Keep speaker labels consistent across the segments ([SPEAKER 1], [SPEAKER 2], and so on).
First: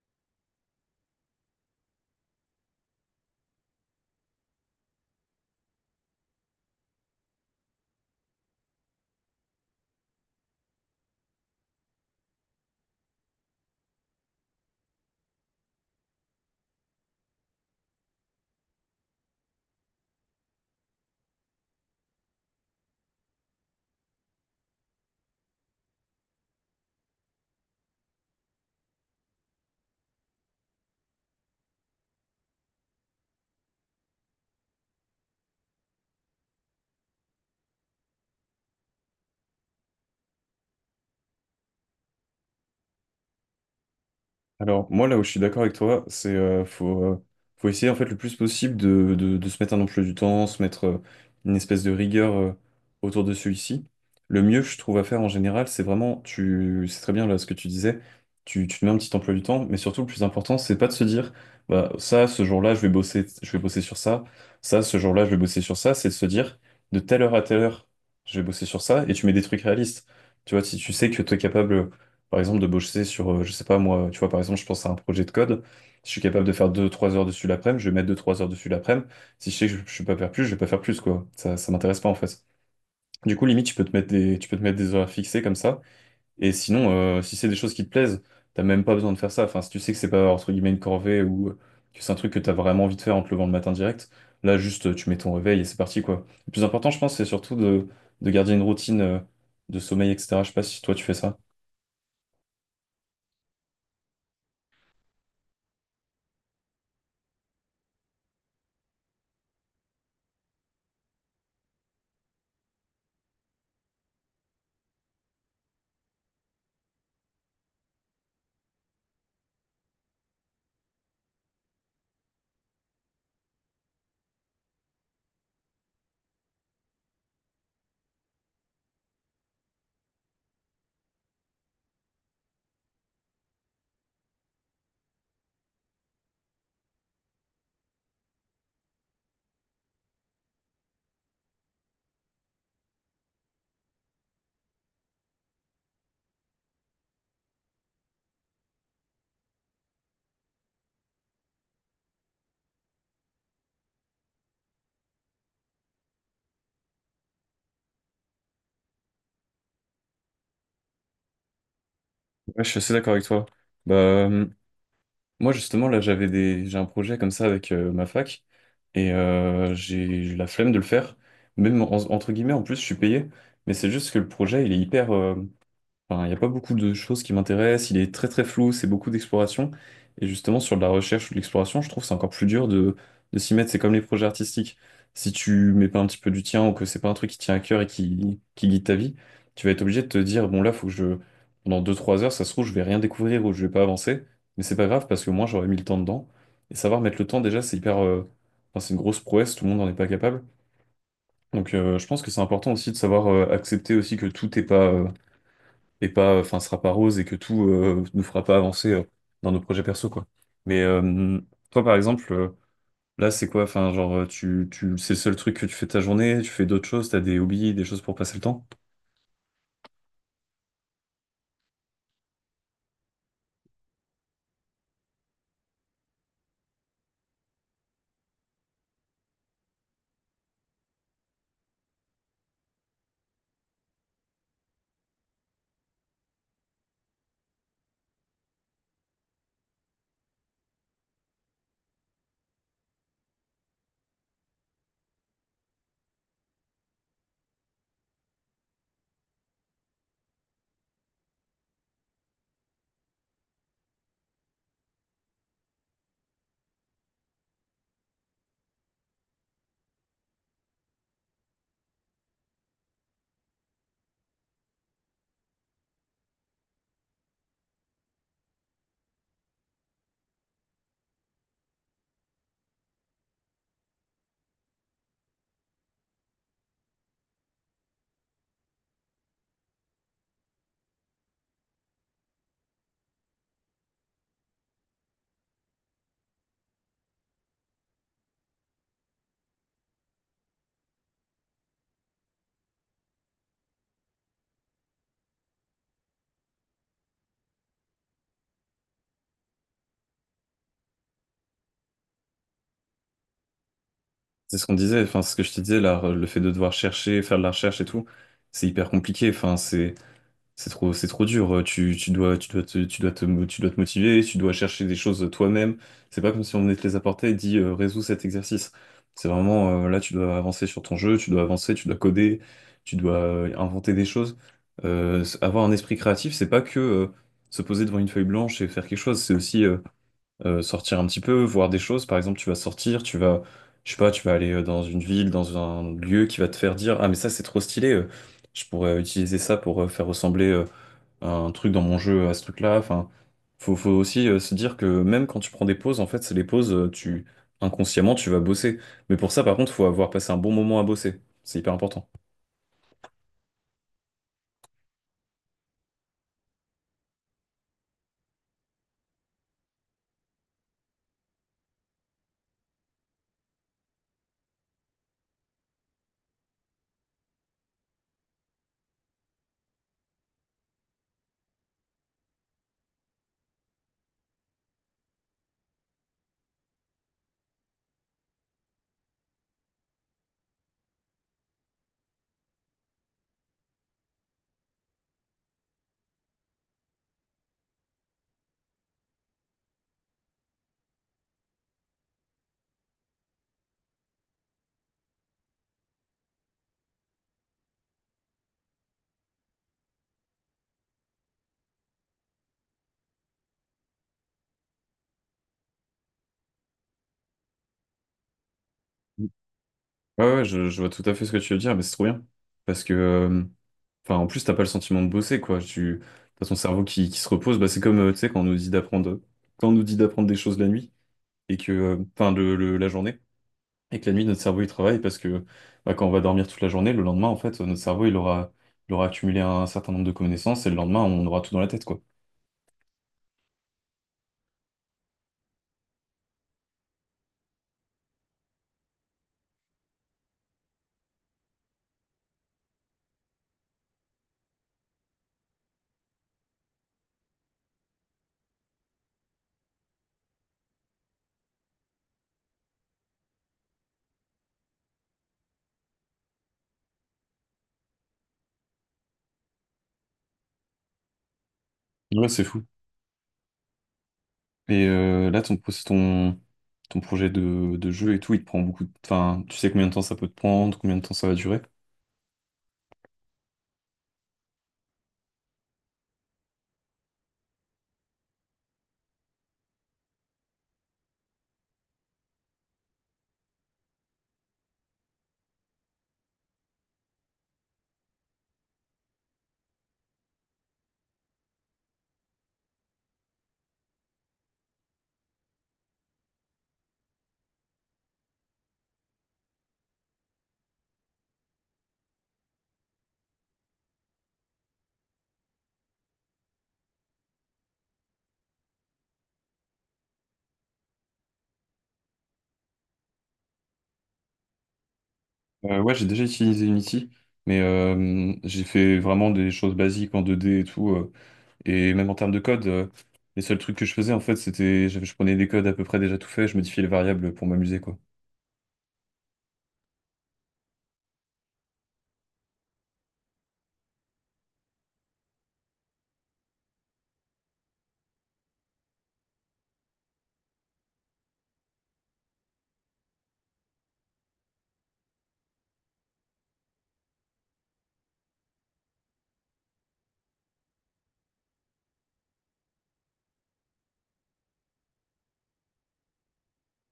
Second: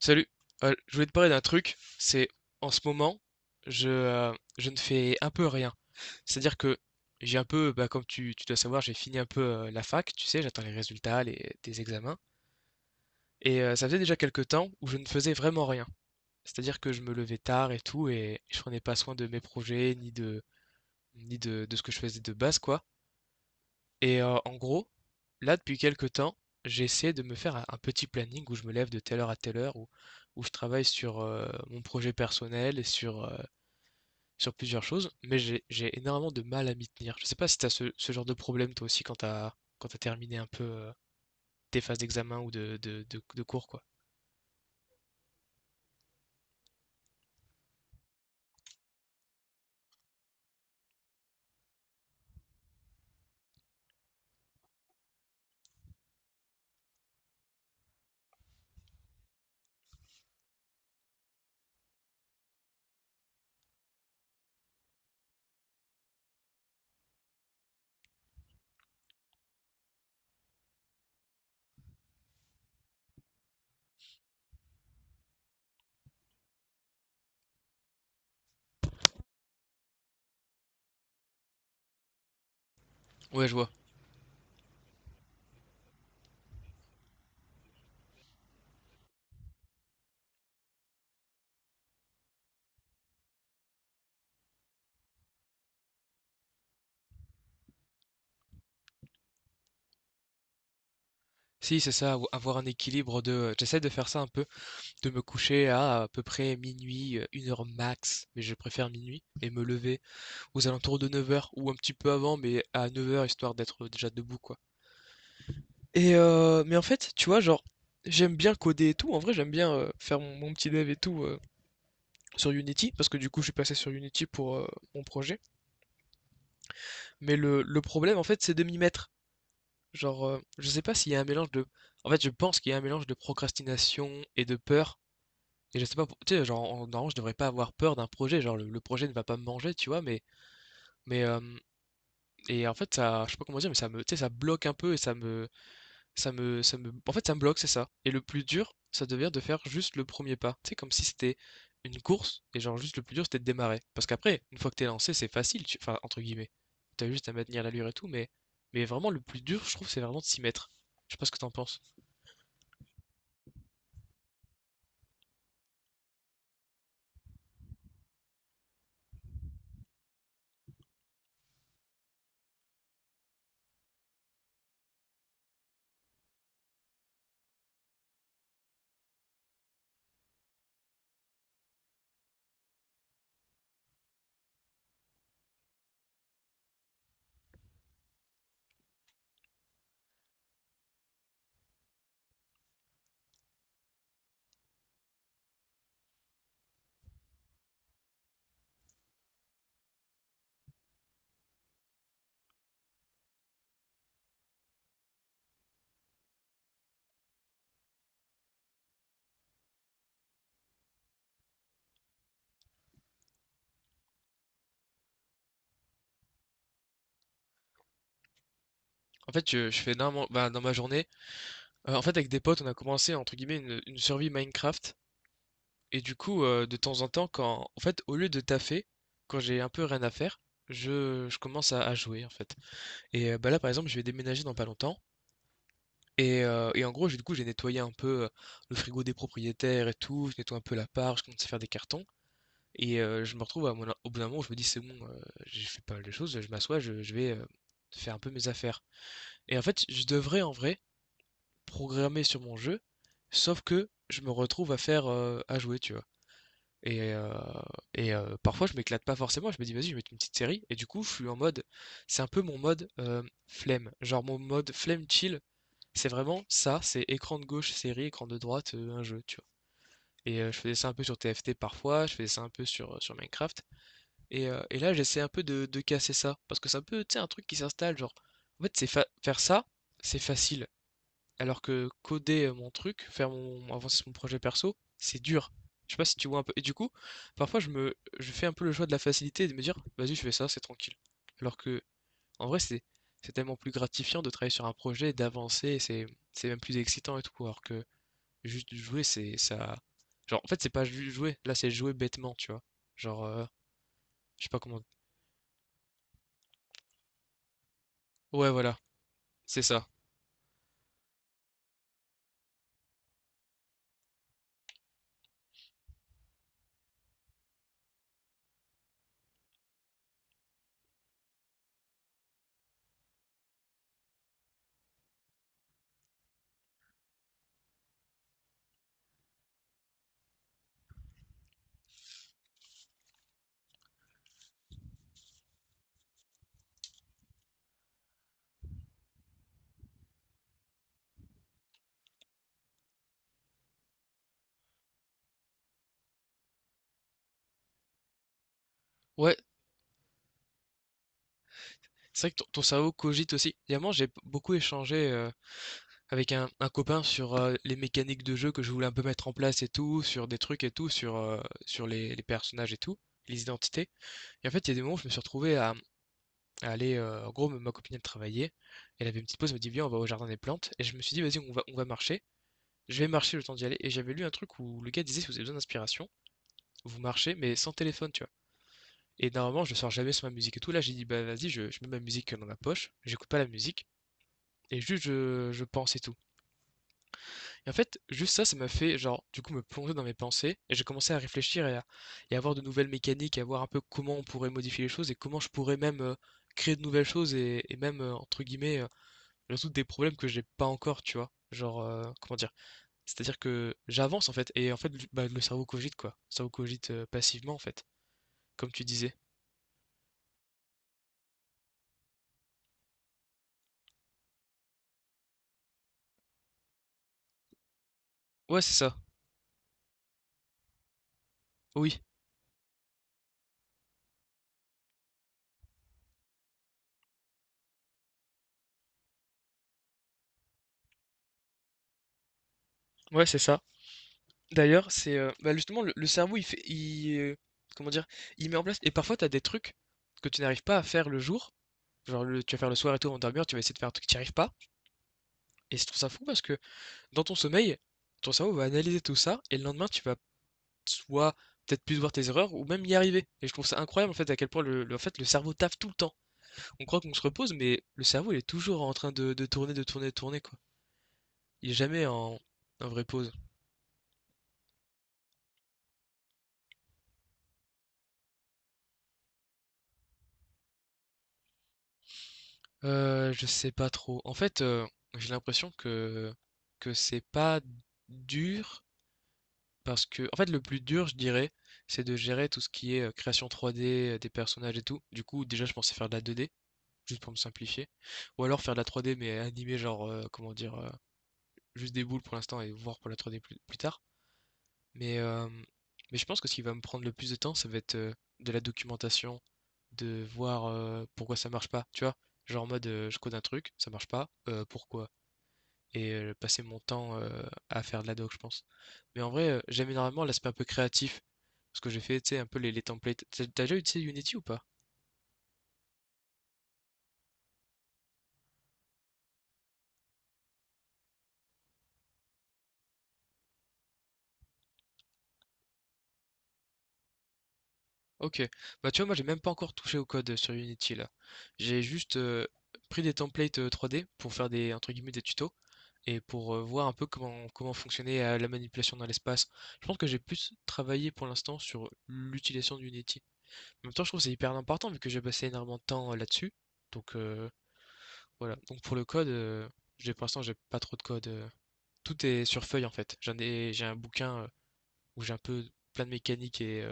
[SPEAKER 1] Salut. Je voulais te parler d'un truc. C'est, en ce moment, je, euh, je ne fais un peu rien. C'est-à-dire que j'ai un peu, bah, comme tu dois savoir, j'ai fini un peu la fac, tu sais, j'attends les résultats, des examens. Ça faisait déjà quelques temps où je ne faisais vraiment rien. C'est-à-dire que je me levais tard et tout, et je prenais pas soin de mes projets, ni de, de ce que je faisais de base, quoi. En gros, là, depuis quelque temps, j'ai essayé de me faire un petit planning où je me lève de telle heure à telle heure, où je travaille sur, mon projet personnel et sur plusieurs choses, mais j'ai énormément de mal à m'y tenir. Je sais pas si tu as ce genre de problème toi aussi quand tu terminé un peu, tes phases d'examen ou de cours, quoi?
[SPEAKER 2] Alors, moi, là où je suis d'accord avec toi, c'est faut, faut essayer en fait le plus possible de, de se mettre un emploi du temps, se mettre une espèce de rigueur autour de celui-ci. Le mieux, je trouve, à faire en général, c'est vraiment, tu, c'est très bien là ce que tu disais, tu te mets un petit emploi du temps, mais surtout, le plus important, c'est pas de se dire, bah, ça, ce jour-là, je vais bosser sur ça, ça, ce jour-là, je vais bosser sur ça, c'est de se dire, de telle heure à telle heure, je vais bosser sur ça, et tu mets des trucs réalistes. Tu vois, si tu sais que tu es capable. Par exemple, de bosser sur, je sais pas moi, tu vois, par exemple, je pense à un projet de code. Si je suis capable de faire 2 3 heures dessus l'après-midi, je vais mettre 2 3 heures dessus l'après-midi. Si je sais que je peux pas faire plus, je vais pas faire plus, quoi. Ça m'intéresse pas, en fait. Du coup,
[SPEAKER 1] Ouais, je
[SPEAKER 2] limite,
[SPEAKER 1] vois.
[SPEAKER 2] tu peux te mettre des horaires fixés comme ça. Et sinon, si c'est des choses qui te plaisent, t'as même pas besoin de faire ça. Enfin, si tu sais que c'est pas, entre guillemets, une corvée ou que c'est un truc que t'as vraiment envie de faire en te levant le matin direct, là, juste, tu mets ton réveil et c'est parti, quoi. Le plus important, je pense, c'est surtout de garder une routine, de sommeil, etc. Je sais pas si toi, tu fais ça.
[SPEAKER 1] Si, c'est ça, ou avoir un équilibre j'essaie de faire ça un peu. De me coucher à peu près minuit, 1 heure max, mais je préfère minuit et me lever aux alentours de 9 heures ou un petit peu avant, mais à 9 heures histoire d'être déjà debout, quoi. Et mais en fait, tu vois, genre, j'aime bien coder et tout. En vrai, j'aime bien, faire mon petit dev et tout, sur Unity parce que du coup, je suis passé sur Unity pour, mon projet, mais le problème, en fait, c'est de m'y mettre. Genre, je sais pas s'il y a un mélange de en fait, je pense qu'il y a un mélange de procrastination et de peur. Et je sais pas, tu sais, genre, normalement, je devrais pas avoir peur d'un projet, genre, le projet ne va pas me manger, tu vois, mais, mais, euh, et en fait, ça, je sais pas comment dire, mais ça me, tu sais, ça bloque un peu et ça me, en fait, ça me bloque, c'est ça. Et le plus dur, ça devient de faire juste le premier pas, tu sais, comme si c'était une course, et genre, juste le plus dur, c'était de démarrer. Parce qu'après, une fois que t'es lancé, c'est facile, enfin, entre guillemets, t'as juste à maintenir l'allure et tout, mais vraiment, le plus dur, je trouve, c'est vraiment de s'y mettre. Je sais pas ce que t'en penses.
[SPEAKER 2] Ouais, je suis assez d'accord avec toi. Bah, moi, justement, là, j'ai un projet comme ça avec ma fac et j'ai la flemme de le faire. Même entre guillemets, en plus, je suis payé, mais c'est juste que le projet, il est hyper. Enfin, il n'y a pas beaucoup de choses qui m'intéressent. Il est très très flou, c'est beaucoup d'exploration. Et justement, sur de la recherche ou de l'exploration, je trouve que c'est encore plus dur de s'y mettre. C'est comme les projets artistiques. Si tu mets pas un petit peu du tien ou que c'est pas un truc qui tient à cœur et qui guide ta vie, tu vas être obligé de te dire, bon là, faut que je, pendant 2 3 heures, ça se trouve, je vais rien découvrir ou je vais pas avancer. Mais c'est pas grave parce que moi, j'aurais mis le temps dedans. Et savoir mettre le temps, déjà, c'est hyper, enfin, c'est une grosse prouesse, tout le monde n'en est pas capable. Donc, je pense que c'est important aussi de savoir accepter aussi que tout n'est pas, enfin, sera pas rose et que tout nous fera pas avancer dans nos projets perso, quoi. Mais toi, par exemple, là, c'est quoi? Enfin, genre, tu, tu, c'est le seul truc que tu fais de ta journée, tu fais d'autres choses, t'as des hobbies, des choses pour passer le temps.
[SPEAKER 1] En fait, je fais bah, dans ma journée, en fait, avec des potes, on a commencé, entre guillemets, une survie Minecraft. Et du coup, de temps en temps, quand en fait, au lieu de taffer, quand j'ai un peu rien à faire, je commence à jouer, en fait. Et bah, là, par exemple, je vais déménager dans pas longtemps et en gros, j'ai du coup, j'ai nettoyé un peu, le frigo des propriétaires et tout, je nettoie un peu l'appart, je commence à faire des cartons et je me retrouve à mon au bout d'un moment où je me dis: «C'est bon, j'ai fait pas mal de choses, je m'assois, je vais, faire un peu mes affaires» et en fait, je devrais, en vrai, programmer sur mon jeu, sauf que je me retrouve à faire, à jouer, tu vois? Et, euh, et, parfois, je m'éclate pas forcément. Je me dis, vas-y, je vais mettre une petite série. Et du coup, je suis en mode, c'est un peu mon mode flemme. Genre, mon mode flemme chill, c'est vraiment ça. C'est écran de gauche, série, écran de droite, un jeu, tu vois. Et je faisais ça un peu sur TFT parfois, je faisais ça un peu sur Minecraft. Et là, j'essaie un peu de casser ça. Parce que c'est un peu, tu sais, un truc qui s'installe. Genre, en fait, c'est faire ça, c'est facile. Alors que coder, mon truc, faire mon avancer mon projet perso, c'est dur. Je sais pas si tu vois un peu? Et du coup, parfois je fais un peu le choix de la facilité et de me dire: «Vas-y, je fais ça, c'est tranquille». Alors que, en vrai, c'est tellement plus gratifiant de travailler sur un projet, d'avancer et c'est même plus excitant et tout. Alors que juste jouer, c'est ça. Genre, en fait, c'est pas juste jouer, là, c'est jouer bêtement, tu vois? Genre, je sais
[SPEAKER 2] C'est
[SPEAKER 1] pas
[SPEAKER 2] ce qu'on
[SPEAKER 1] comment.
[SPEAKER 2] disait, enfin, ce que je te disais, là, le fait de devoir chercher, faire de la recherche et tout,
[SPEAKER 1] Ouais,
[SPEAKER 2] c'est
[SPEAKER 1] voilà,
[SPEAKER 2] hyper compliqué. Enfin,
[SPEAKER 1] c'est ça.
[SPEAKER 2] c'est c'est trop dur. Tu, tu dois te, mo- Tu dois te motiver, tu dois chercher des choses toi-même. C'est pas comme si on venait te les apporter et dit résous cet exercice. C'est vraiment là, tu dois avancer sur ton jeu, tu dois avancer, tu dois coder, tu dois inventer des choses. Avoir un esprit créatif, c'est pas que se poser devant une feuille blanche et faire quelque chose. C'est aussi sortir un petit peu, voir des choses. Par exemple, tu vas sortir, tu vas, je sais pas, tu vas aller dans une ville, dans un lieu qui va te faire dire, ah mais ça c'est trop stylé. Je pourrais utiliser ça pour faire ressembler. Un truc dans mon jeu à ce truc-là. Enfin, faut, faut aussi se dire que même quand tu prends des pauses, en fait, c'est les pauses, tu inconsciemment, tu vas bosser. Mais pour
[SPEAKER 1] Ouais,
[SPEAKER 2] ça, par contre, faut avoir passé un bon moment à bosser. C'est hyper important.
[SPEAKER 1] c'est vrai que ton cerveau cogite aussi. Évidemment, j'ai beaucoup échangé, avec un copain sur, les mécaniques de jeu que je voulais un peu mettre en place et tout, sur des trucs et tout, sur les personnages et tout, les identités. Et en fait, il y a des moments où je me suis retrouvé à aller, en gros, ma copine, elle travaillait, elle avait une petite pause, elle me dit: «Viens, on va au jardin des plantes» et je me suis dit: «Vas-y, on va marcher». Je vais marcher le temps d'y aller et j'avais lu un truc où le gars disait: «Si vous avez besoin d'inspiration, vous marchez mais sans téléphone», tu vois? Et normalement, je ne sors jamais sur ma musique et tout. Là, j'ai dit: «Bah, vas-y, je mets ma musique, dans ma poche, j'écoute pas la musique et juste je pense et tout». Et en fait, juste ça, ça m'a fait, genre, du coup, me plonger dans mes pensées et j'ai commencé à réfléchir et à voir de nouvelles mécaniques, à voir un peu comment on pourrait modifier les choses et comment je pourrais même créer de nouvelles choses et même, entre guillemets, résoudre des problèmes que j'ai pas encore, tu vois. Genre, comment dire? C'est-à-dire que j'avance en fait et en fait, bah, le cerveau cogite quoi. Le cerveau cogite passivement en fait, comme tu disais.
[SPEAKER 2] Ouais, ouais, je vois tout à fait ce que tu veux dire, mais c'est trop bien. Parce que, enfin, en plus, t'as pas le sentiment de bosser, quoi. Tu, t'as ton cerveau qui se repose. Bah, c'est comme, tu sais, quand on nous
[SPEAKER 1] Ouais,
[SPEAKER 2] dit
[SPEAKER 1] c'est ça.
[SPEAKER 2] d'apprendre, quand on nous dit d'apprendre des choses la nuit et que,
[SPEAKER 1] Oui.
[SPEAKER 2] enfin, la journée. Et que la nuit, notre cerveau, il travaille parce que bah, quand on va dormir toute la journée, le lendemain, en fait, notre cerveau, il aura accumulé un certain nombre de connaissances et le lendemain, on aura tout dans la tête, quoi.
[SPEAKER 1] Ouais, c'est ça. D'ailleurs, c'est bah, justement le cerveau, il, comment dire, il met en place. Et parfois, t'as des trucs que tu n'arrives pas à faire le jour. Genre le tu vas faire le soir et tout avant de dormir, tu vas essayer de faire un truc, que tu y arrives pas. Et je trouve ça fou parce que dans ton sommeil, ton cerveau va analyser tout ça et le lendemain, tu vas soit peut-être plus voir tes erreurs ou même y arriver. Et je trouve ça incroyable en fait à quel point en fait, le cerveau taffe tout le temps. On croit qu'on se repose, mais le cerveau il est toujours en train de tourner, de tourner, de tourner quoi. Il est jamais
[SPEAKER 2] Ouais, c'est fou.
[SPEAKER 1] en vraie pause.
[SPEAKER 2] Et là, ton projet de jeu et tout, il te prend beaucoup de... Enfin, tu sais combien de temps ça peut te prendre, combien de temps ça va durer?
[SPEAKER 1] Je sais pas trop. En fait, j'ai l'impression que c'est pas dur. Parce que, en fait, le plus dur, je dirais, c'est de gérer tout ce qui est création 3D, des personnages et tout. Du coup, déjà, je pensais faire de la 2D, juste pour me simplifier. Ou alors faire de la 3D, mais animer, genre, comment dire, juste des boules pour l'instant et voir pour la 3D plus tard. Mais, euh, mais je pense que ce qui va me prendre le plus de temps, ça va être de la documentation, de voir pourquoi ça marche pas, tu vois. Genre en mode, je code un truc, ça marche pas, pourquoi? Et passer mon temps à faire de la doc, je pense. Mais en vrai, j'aime énormément l'aspect un peu créatif. Parce que j'ai fait, tu sais, un peu les templates. T'as déjà utilisé Unity ou pas?
[SPEAKER 2] Ouais, j'ai déjà utilisé Unity, mais j'ai fait vraiment des choses basiques en 2D et tout. Et même en termes de code, les seuls trucs que je faisais, en fait, Je prenais des codes à peu près déjà tout faits, je modifiais les variables pour m'amuser, quoi.
[SPEAKER 1] Ok. Bah tu vois, moi j'ai même pas encore touché au code sur Unity là. J'ai juste pris des templates 3D pour faire des, entre guillemets, des tutos et pour voir un peu comment fonctionnait la manipulation dans l'espace. Je pense que j'ai plus travaillé pour l'instant sur l'utilisation d'Unity. En même temps, je trouve que c'est hyper important vu que j'ai passé énormément de temps là-dessus. Donc, voilà. Donc pour le code, j'ai pour l'instant j'ai pas trop de code. Tout est sur feuille en fait. J'ai un bouquin où j'ai un peu plein de mécaniques et, euh,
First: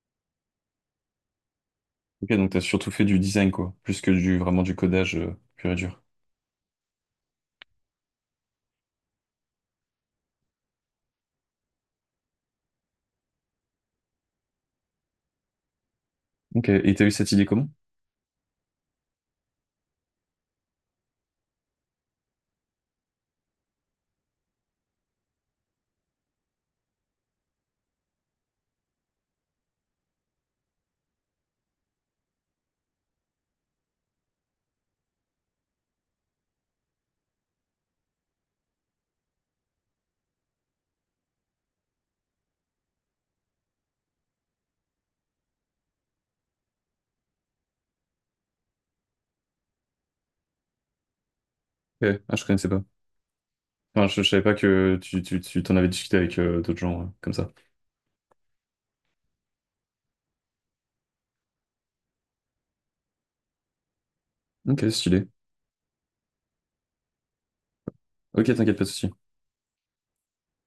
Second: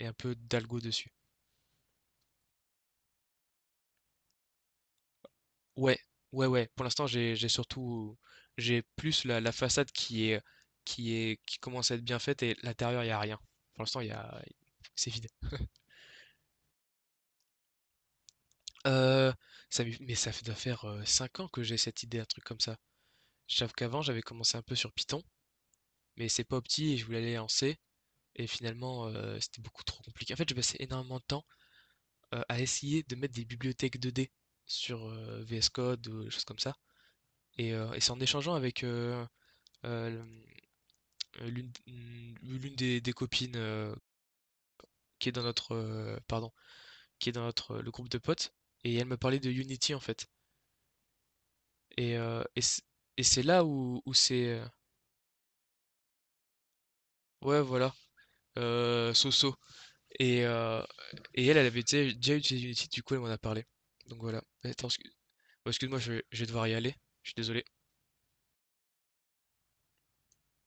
[SPEAKER 1] et un peu d'algo dessus.
[SPEAKER 2] Ok, donc t'as surtout fait du design, quoi, plus que du vraiment du codage pur et
[SPEAKER 1] Ouais,
[SPEAKER 2] dur.
[SPEAKER 1] ouais, ouais. Pour l'instant j'ai surtout, j'ai plus la façade qui commence à être bien faite et l'intérieur il y a rien. Pour l'instant il y a c'est vide.
[SPEAKER 2] Ok, et t'as eu cette idée comment?
[SPEAKER 1] Euh, mais ça doit faire 5 ans que j'ai cette idée, un truc comme ça. J'avoue qu'avant j'avais commencé un peu sur Python, mais c'est pas opti et je voulais aller en C. Et finalement, c'était beaucoup trop compliqué. En fait, j'ai passé énormément de temps à essayer de mettre des bibliothèques 2D sur VS Code ou des choses comme ça. Et c'est en échangeant avec euh, l'une des copines qui est dans notre pardon, qui est dans notre le groupe de potes. Et elle me parlait de Unity en fait. Et,
[SPEAKER 2] Ok, ah,
[SPEAKER 1] euh,
[SPEAKER 2] je
[SPEAKER 1] et
[SPEAKER 2] connaissais
[SPEAKER 1] c'est
[SPEAKER 2] pas.
[SPEAKER 1] et c'est là où,
[SPEAKER 2] Enfin,
[SPEAKER 1] où
[SPEAKER 2] je savais
[SPEAKER 1] c'est
[SPEAKER 2] pas que tu t'en avais discuté avec d'autres gens comme ça.
[SPEAKER 1] ouais, voilà, so-so. Et, euh, et elle, elle avait déjà déjà utilisé Unity, du coup, elle m'en a parlé. Donc voilà.
[SPEAKER 2] Ok,
[SPEAKER 1] Attends.
[SPEAKER 2] stylé.
[SPEAKER 1] Oh, excuse-moi, je vais devoir y aller. Je suis désolé.
[SPEAKER 2] Ok, t'inquiète, pas de souci.